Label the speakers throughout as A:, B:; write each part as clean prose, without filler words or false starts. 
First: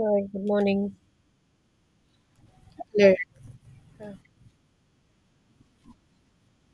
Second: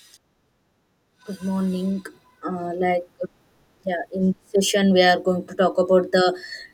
A: Hi, good morning.
B: Good morning. Uh, like,
A: Yeah,
B: uh, yeah, in session we are going to talk about the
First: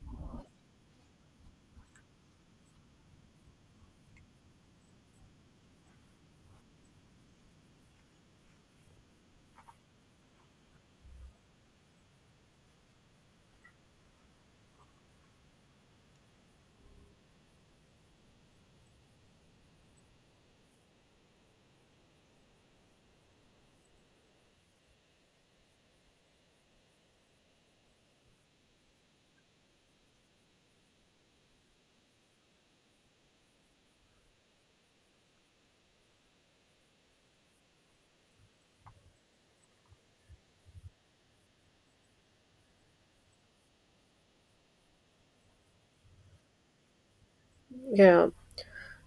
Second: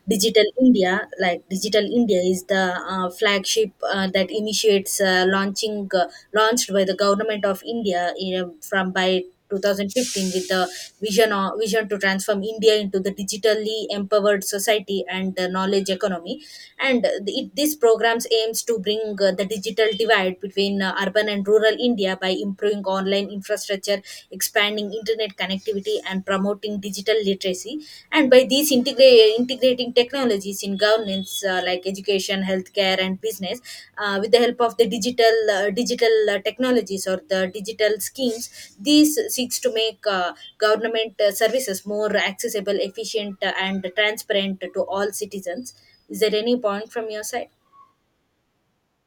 B: Digital India. Like, Digital India is the flagship that initiates launching launched by the government of India in know, from by 2015 with the vision to transform India into the digitally empowered society and the knowledge economy, and this programs aims to bring the digital divide between urban and rural india by improving online infrastructure, expanding internet connectivity, and promoting digital literacy, and by integrating technologies in governance, like education, healthcare, and business. Uh, with the help of the digital technologies or the digital schemes, these seeks to make government services more accessible, efficient, and transparent to all citizens. Is there any point from your side?
A: Yeah,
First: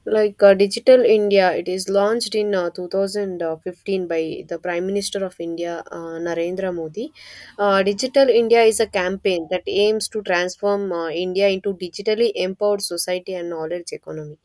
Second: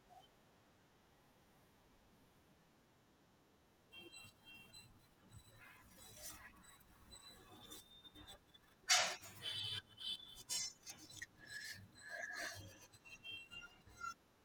A: Digital India, it is launched in 2015 by the Prime Minister of India, Narendra Modi. Digital India is a campaign that aims to transform India into digitally empowered society and knowledge economy.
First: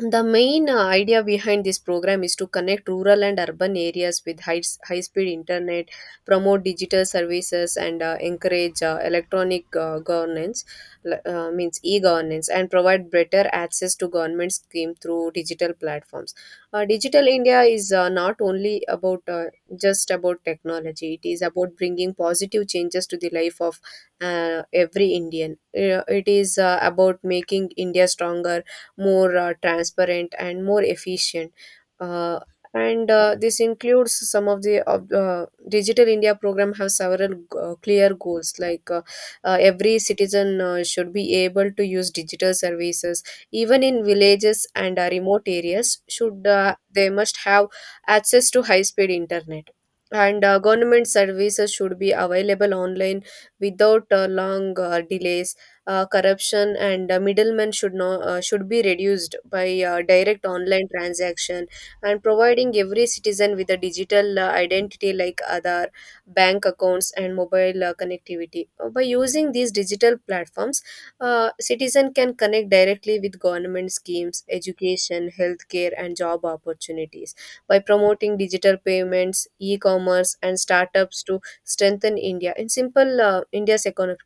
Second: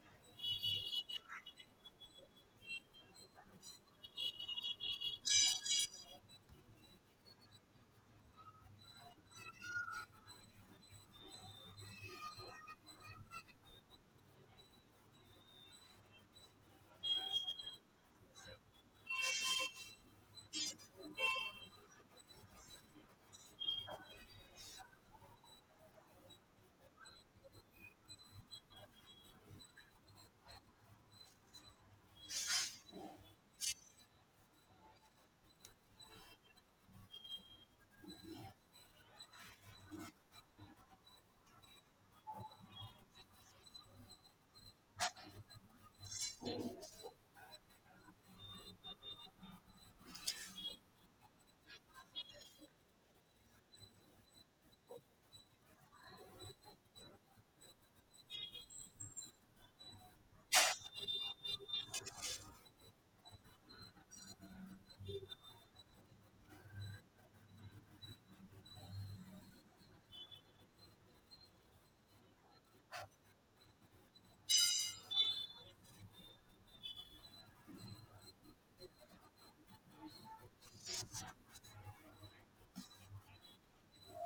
A: The main idea behind this program is to connect rural and urban areas with high speed internet, promote digital services, and encourage electronic governance, means e governance, and provide better access to government scheme through digital platforms. Digital India is not only about just about technology. It is about bringing positive changes to the life of every Indian. It is about making India stronger, more transparent and more efficient. Uh, and This includes some of the digital india program have several clear goals like every citizen should be able to use digital services, even in villages, and remote areas should they must have access to high speed internet. And government services should be available online without long delays. Corruption and middlemen should not should be reduced by direct online transaction, and providing every citizen with a digital identity like Aadhaar, bank accounts, and mobile connectivity. By using these digital platforms, citizen can connect directly with government schemes, education, healthcare, and job opportunities. By promoting digital payments, e-commerce, and startups to strengthen India in simple India's economic,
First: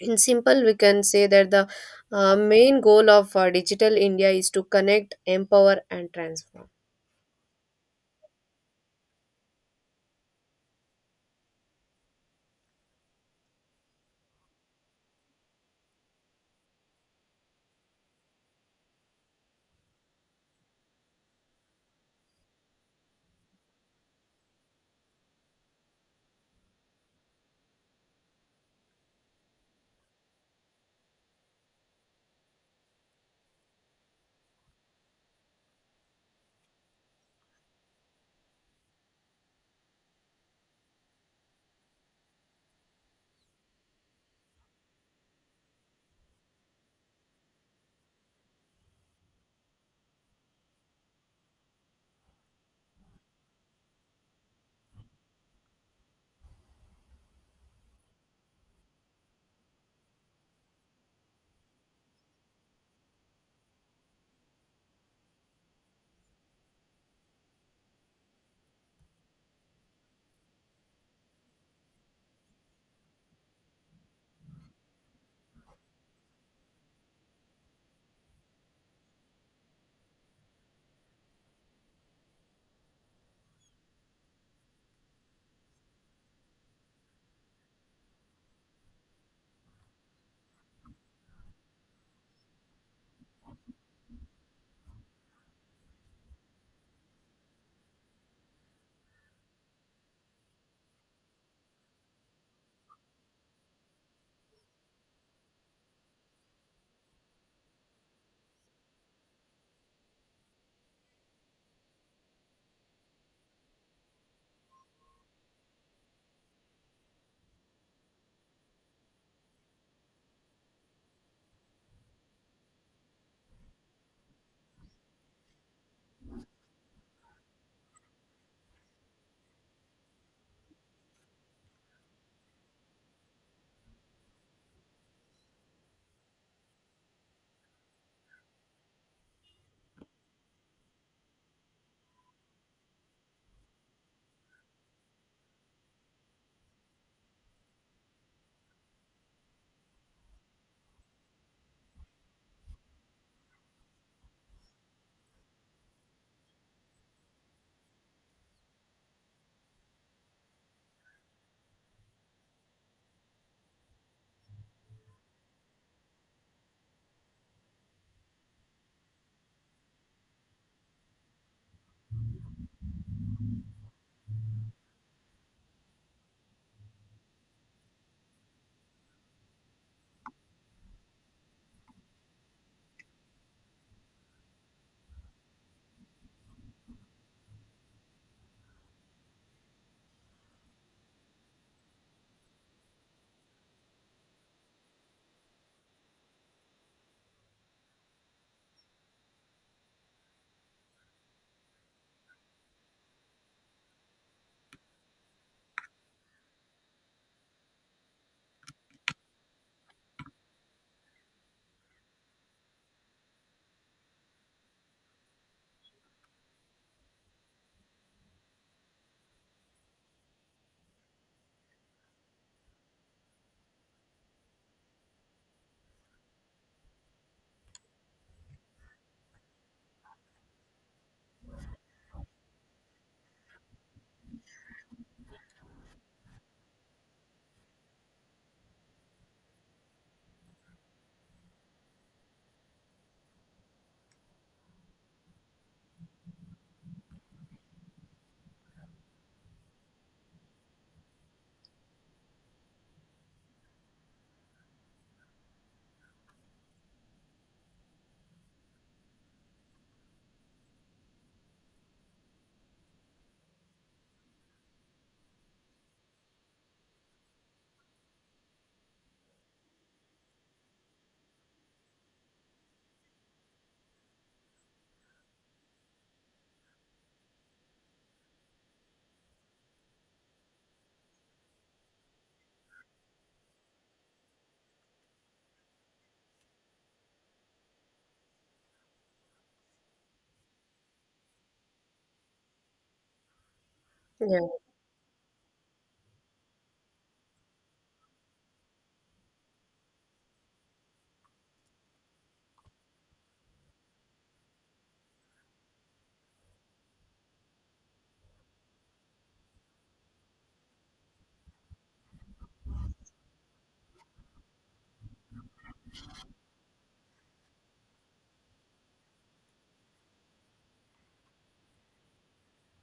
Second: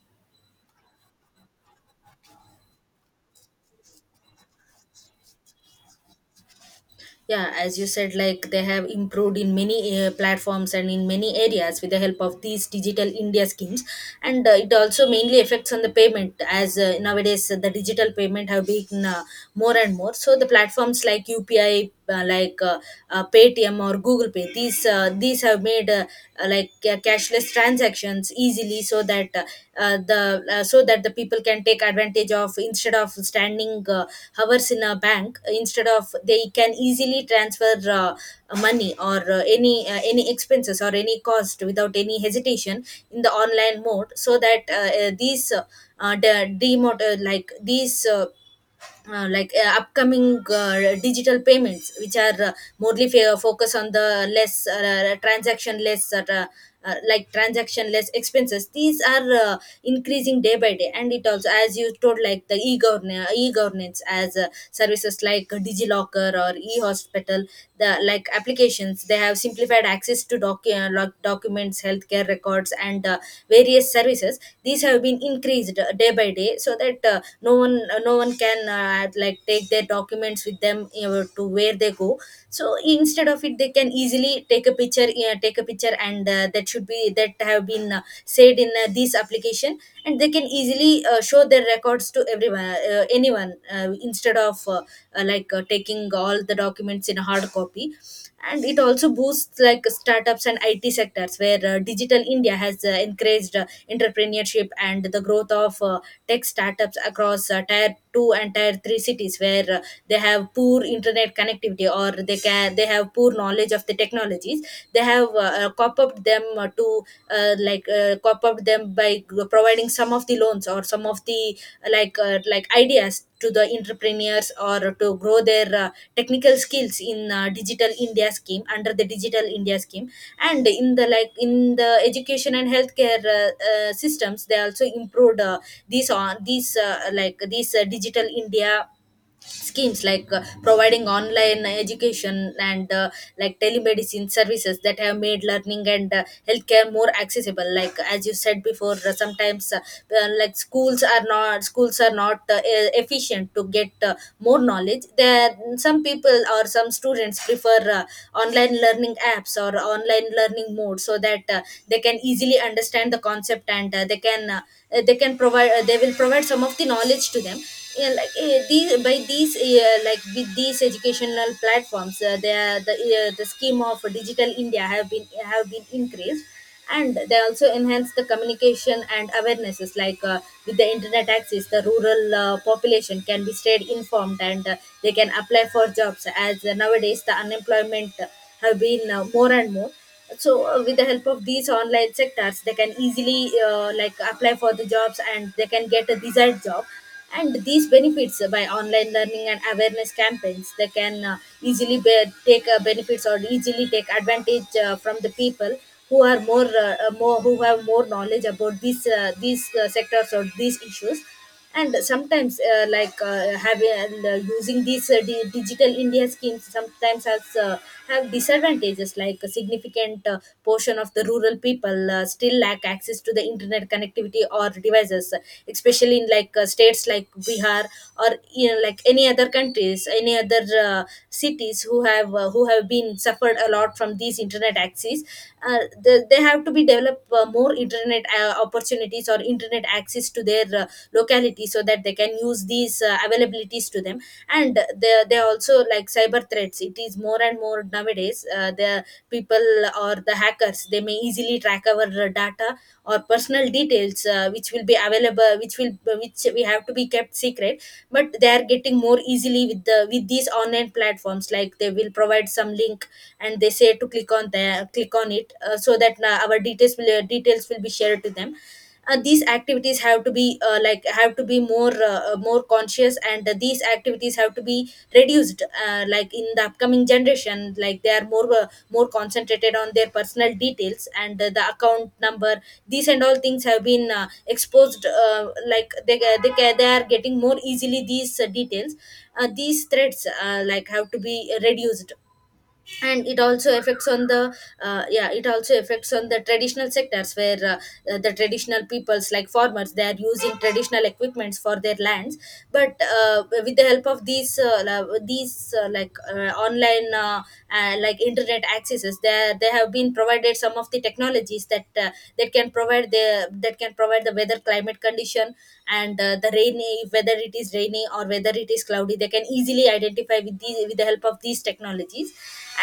A: in simple we can say that the main goal of digital india is to connect, empower and transform.
B: Yeah, as you said, like they have improved in many platforms and in many areas with the help of these digital India schemes, and it also mainly affects on the payment, as nowadays the digital payment have been more and more. So the platforms like UPI, Paytm or Google Pay, these have made cashless transactions easily, so that the so that the people can take advantage of, instead of standing hours in a bank. Uh, instead of, they can easily transfer money or any expenses or any cost without any hesitation in the online mode, so that these de- demot- like these like upcoming digital payments which are morely focus on the less transaction, less transaction less expenses, these are increasing day by day. And it also, as you told, like the e-governance, as services like digilocker or e-hospital, the like applications, they have simplified access to documents, healthcare records, and various services. These have been increased day by day, so that no one can like take their documents with them you to where they go. So instead of it, they can easily take a picture, and that should be that have been said in this application, and they can easily show their records to everyone, anyone, instead of taking all the documents in a hard copy. And it also boosts like startups and IT sectors, where digital India has encouraged entrepreneurship and the growth of tech startups across tier 2 and tier 3 cities, where they have poor internet connectivity, or they can they have poor knowledge of the technologies. They have cop up them to like cop up them by providing some of the loans or some of the ideas to the entrepreneurs, or to grow their technical skills in digital india scheme under the digital india scheme. And in the in the education and healthcare systems, they also improved these on these like these digital india schemes, like providing online education and telemedicine services, that have made learning and healthcare more accessible. Like as you said before, sometimes schools are not efficient to get more knowledge there. Some people or some students prefer online learning apps or online learning mode, so that they can easily understand the concept, and they can provide they will provide some of the knowledge to them. Yeah, like eh, these by these like with these educational platforms, they are, the scheme of digital india have been increased, and they also enhance the communication and awarenesses. Like with the internet access, the rural population can be stayed informed, and they can apply for jobs, as nowadays the unemployment have been more and more. So with the help of these online sectors, they can easily like apply for the jobs, and they can get a desired job. And these benefits by online learning and awareness campaigns, they can easily take benefits, or easily take advantage from the people who are more, who have more knowledge about these sectors or these issues. And sometimes having and, using these digital india schemes sometimes has have disadvantages. Like a significant portion of the rural people still lack access to the internet connectivity or devices, especially in states like bihar, or you know, like any other countries, any other cities, who have been suffered a lot from these internet access. uh, they have to be develop more internet opportunities or internet access to their locality, so that they can use these availabilities to them. And they also, like, cyber threats, it is more and more nowadays. Uh, the people or the hackers, they may easily track our data or personal details, which will be available, which we have to be kept secret, but they are getting more easily with the with these online platforms. Like they will provide some link and they say to click on the click on it, so that our details will be shared to them. Uh, these activities have to be have to be more more conscious, and these activities have to be reduced, in the upcoming generation. Like they are more concentrated on their personal details and the account number. These and all things have been exposed, they are getting more easily these details. Uh, these threats have to be reduced. And it also affects on
A: Yeah.
B: the yeah, it also affects on the traditional sectors, where the traditional peoples like farmers, they are using traditional equipments for their lands. But with the help of these online internet accesses, they have been provided some of the technologies that that can provide the weather climate condition, and the rainy whether it is rainy or whether it is cloudy, they can easily identify with these with the help of these technologies.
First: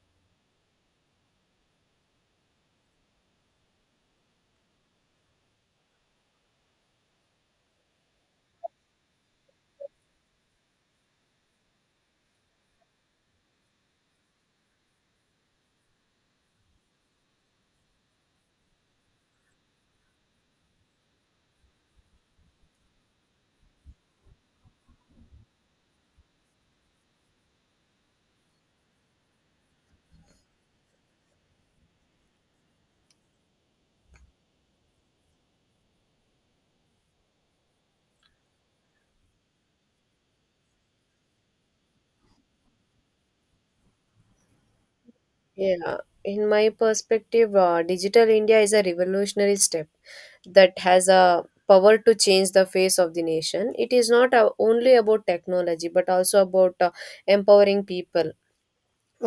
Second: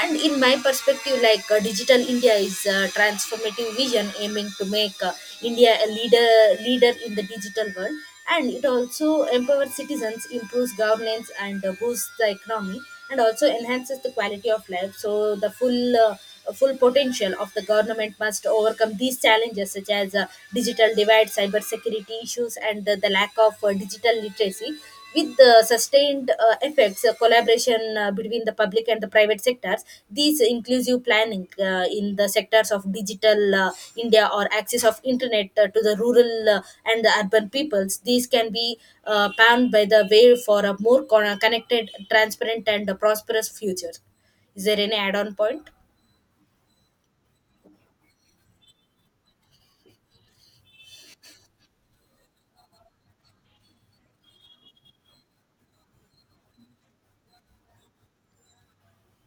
B: And in my perspective, digital india is a transformative vision, aiming to make india a leader in the digital world, and it also empowers citizens, improves governance, and boosts the economy, and also enhances the quality of life. So the full potential of the government must overcome these challenges, such as digital divide, cyber security issues, and the lack of digital literacy. With the sustained effects, collaboration between the public and the private sectors, these inclusive planning in the sectors of digital india, or access of internet to the rural and the urban peoples, these can be panned by the way for a more connected, transparent, and prosperous future. Is there any add-on point?
A: Yeah, in my perspective, digital india is a revolutionary step that has a power to change the face of the nation. It is not only about technology, but also about empowering people.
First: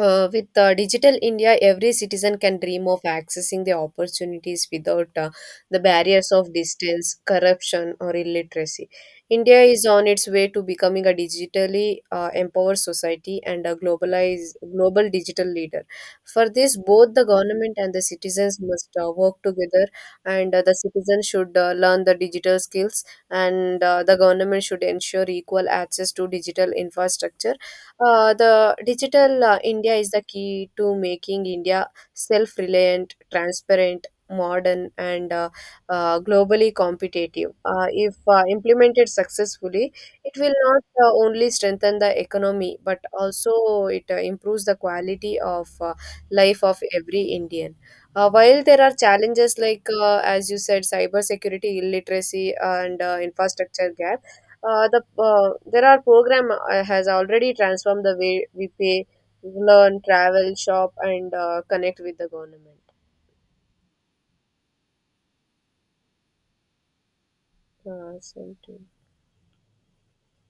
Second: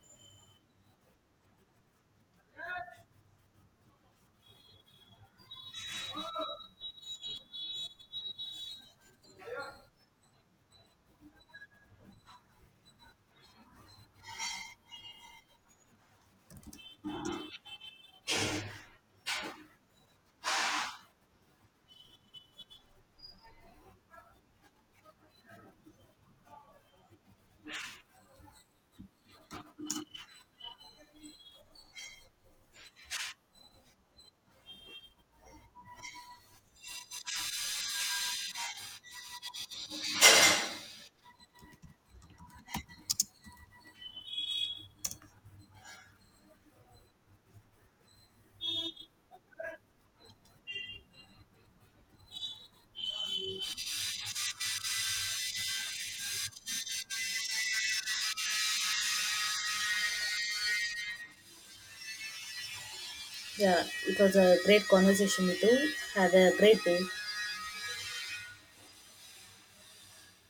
A: With Digital India, every citizen can dream of accessing the opportunities without the barriers of distance, corruption, or illiteracy. India is on its way to becoming a digitally empowered society and a globalized global digital leader. For this, both the government and the citizens must work together, and the citizens should learn the digital skills, and the government should ensure equal access to digital infrastructure. Uh, the digital uh, India is the key to making India self reliant, transparent, modern, and globally competitive. If implemented successfully, it will not only strengthen the economy, but also it improves the quality of life of every Indian. While there are challenges like, as you said, cybersecurity, illiteracy and infrastructure gap, there are program has already transformed the way we pay, learn, travel, shop, and connect with the government.
B: Yeah, it was a great conversation with you. Have a great day.
A: Same to you.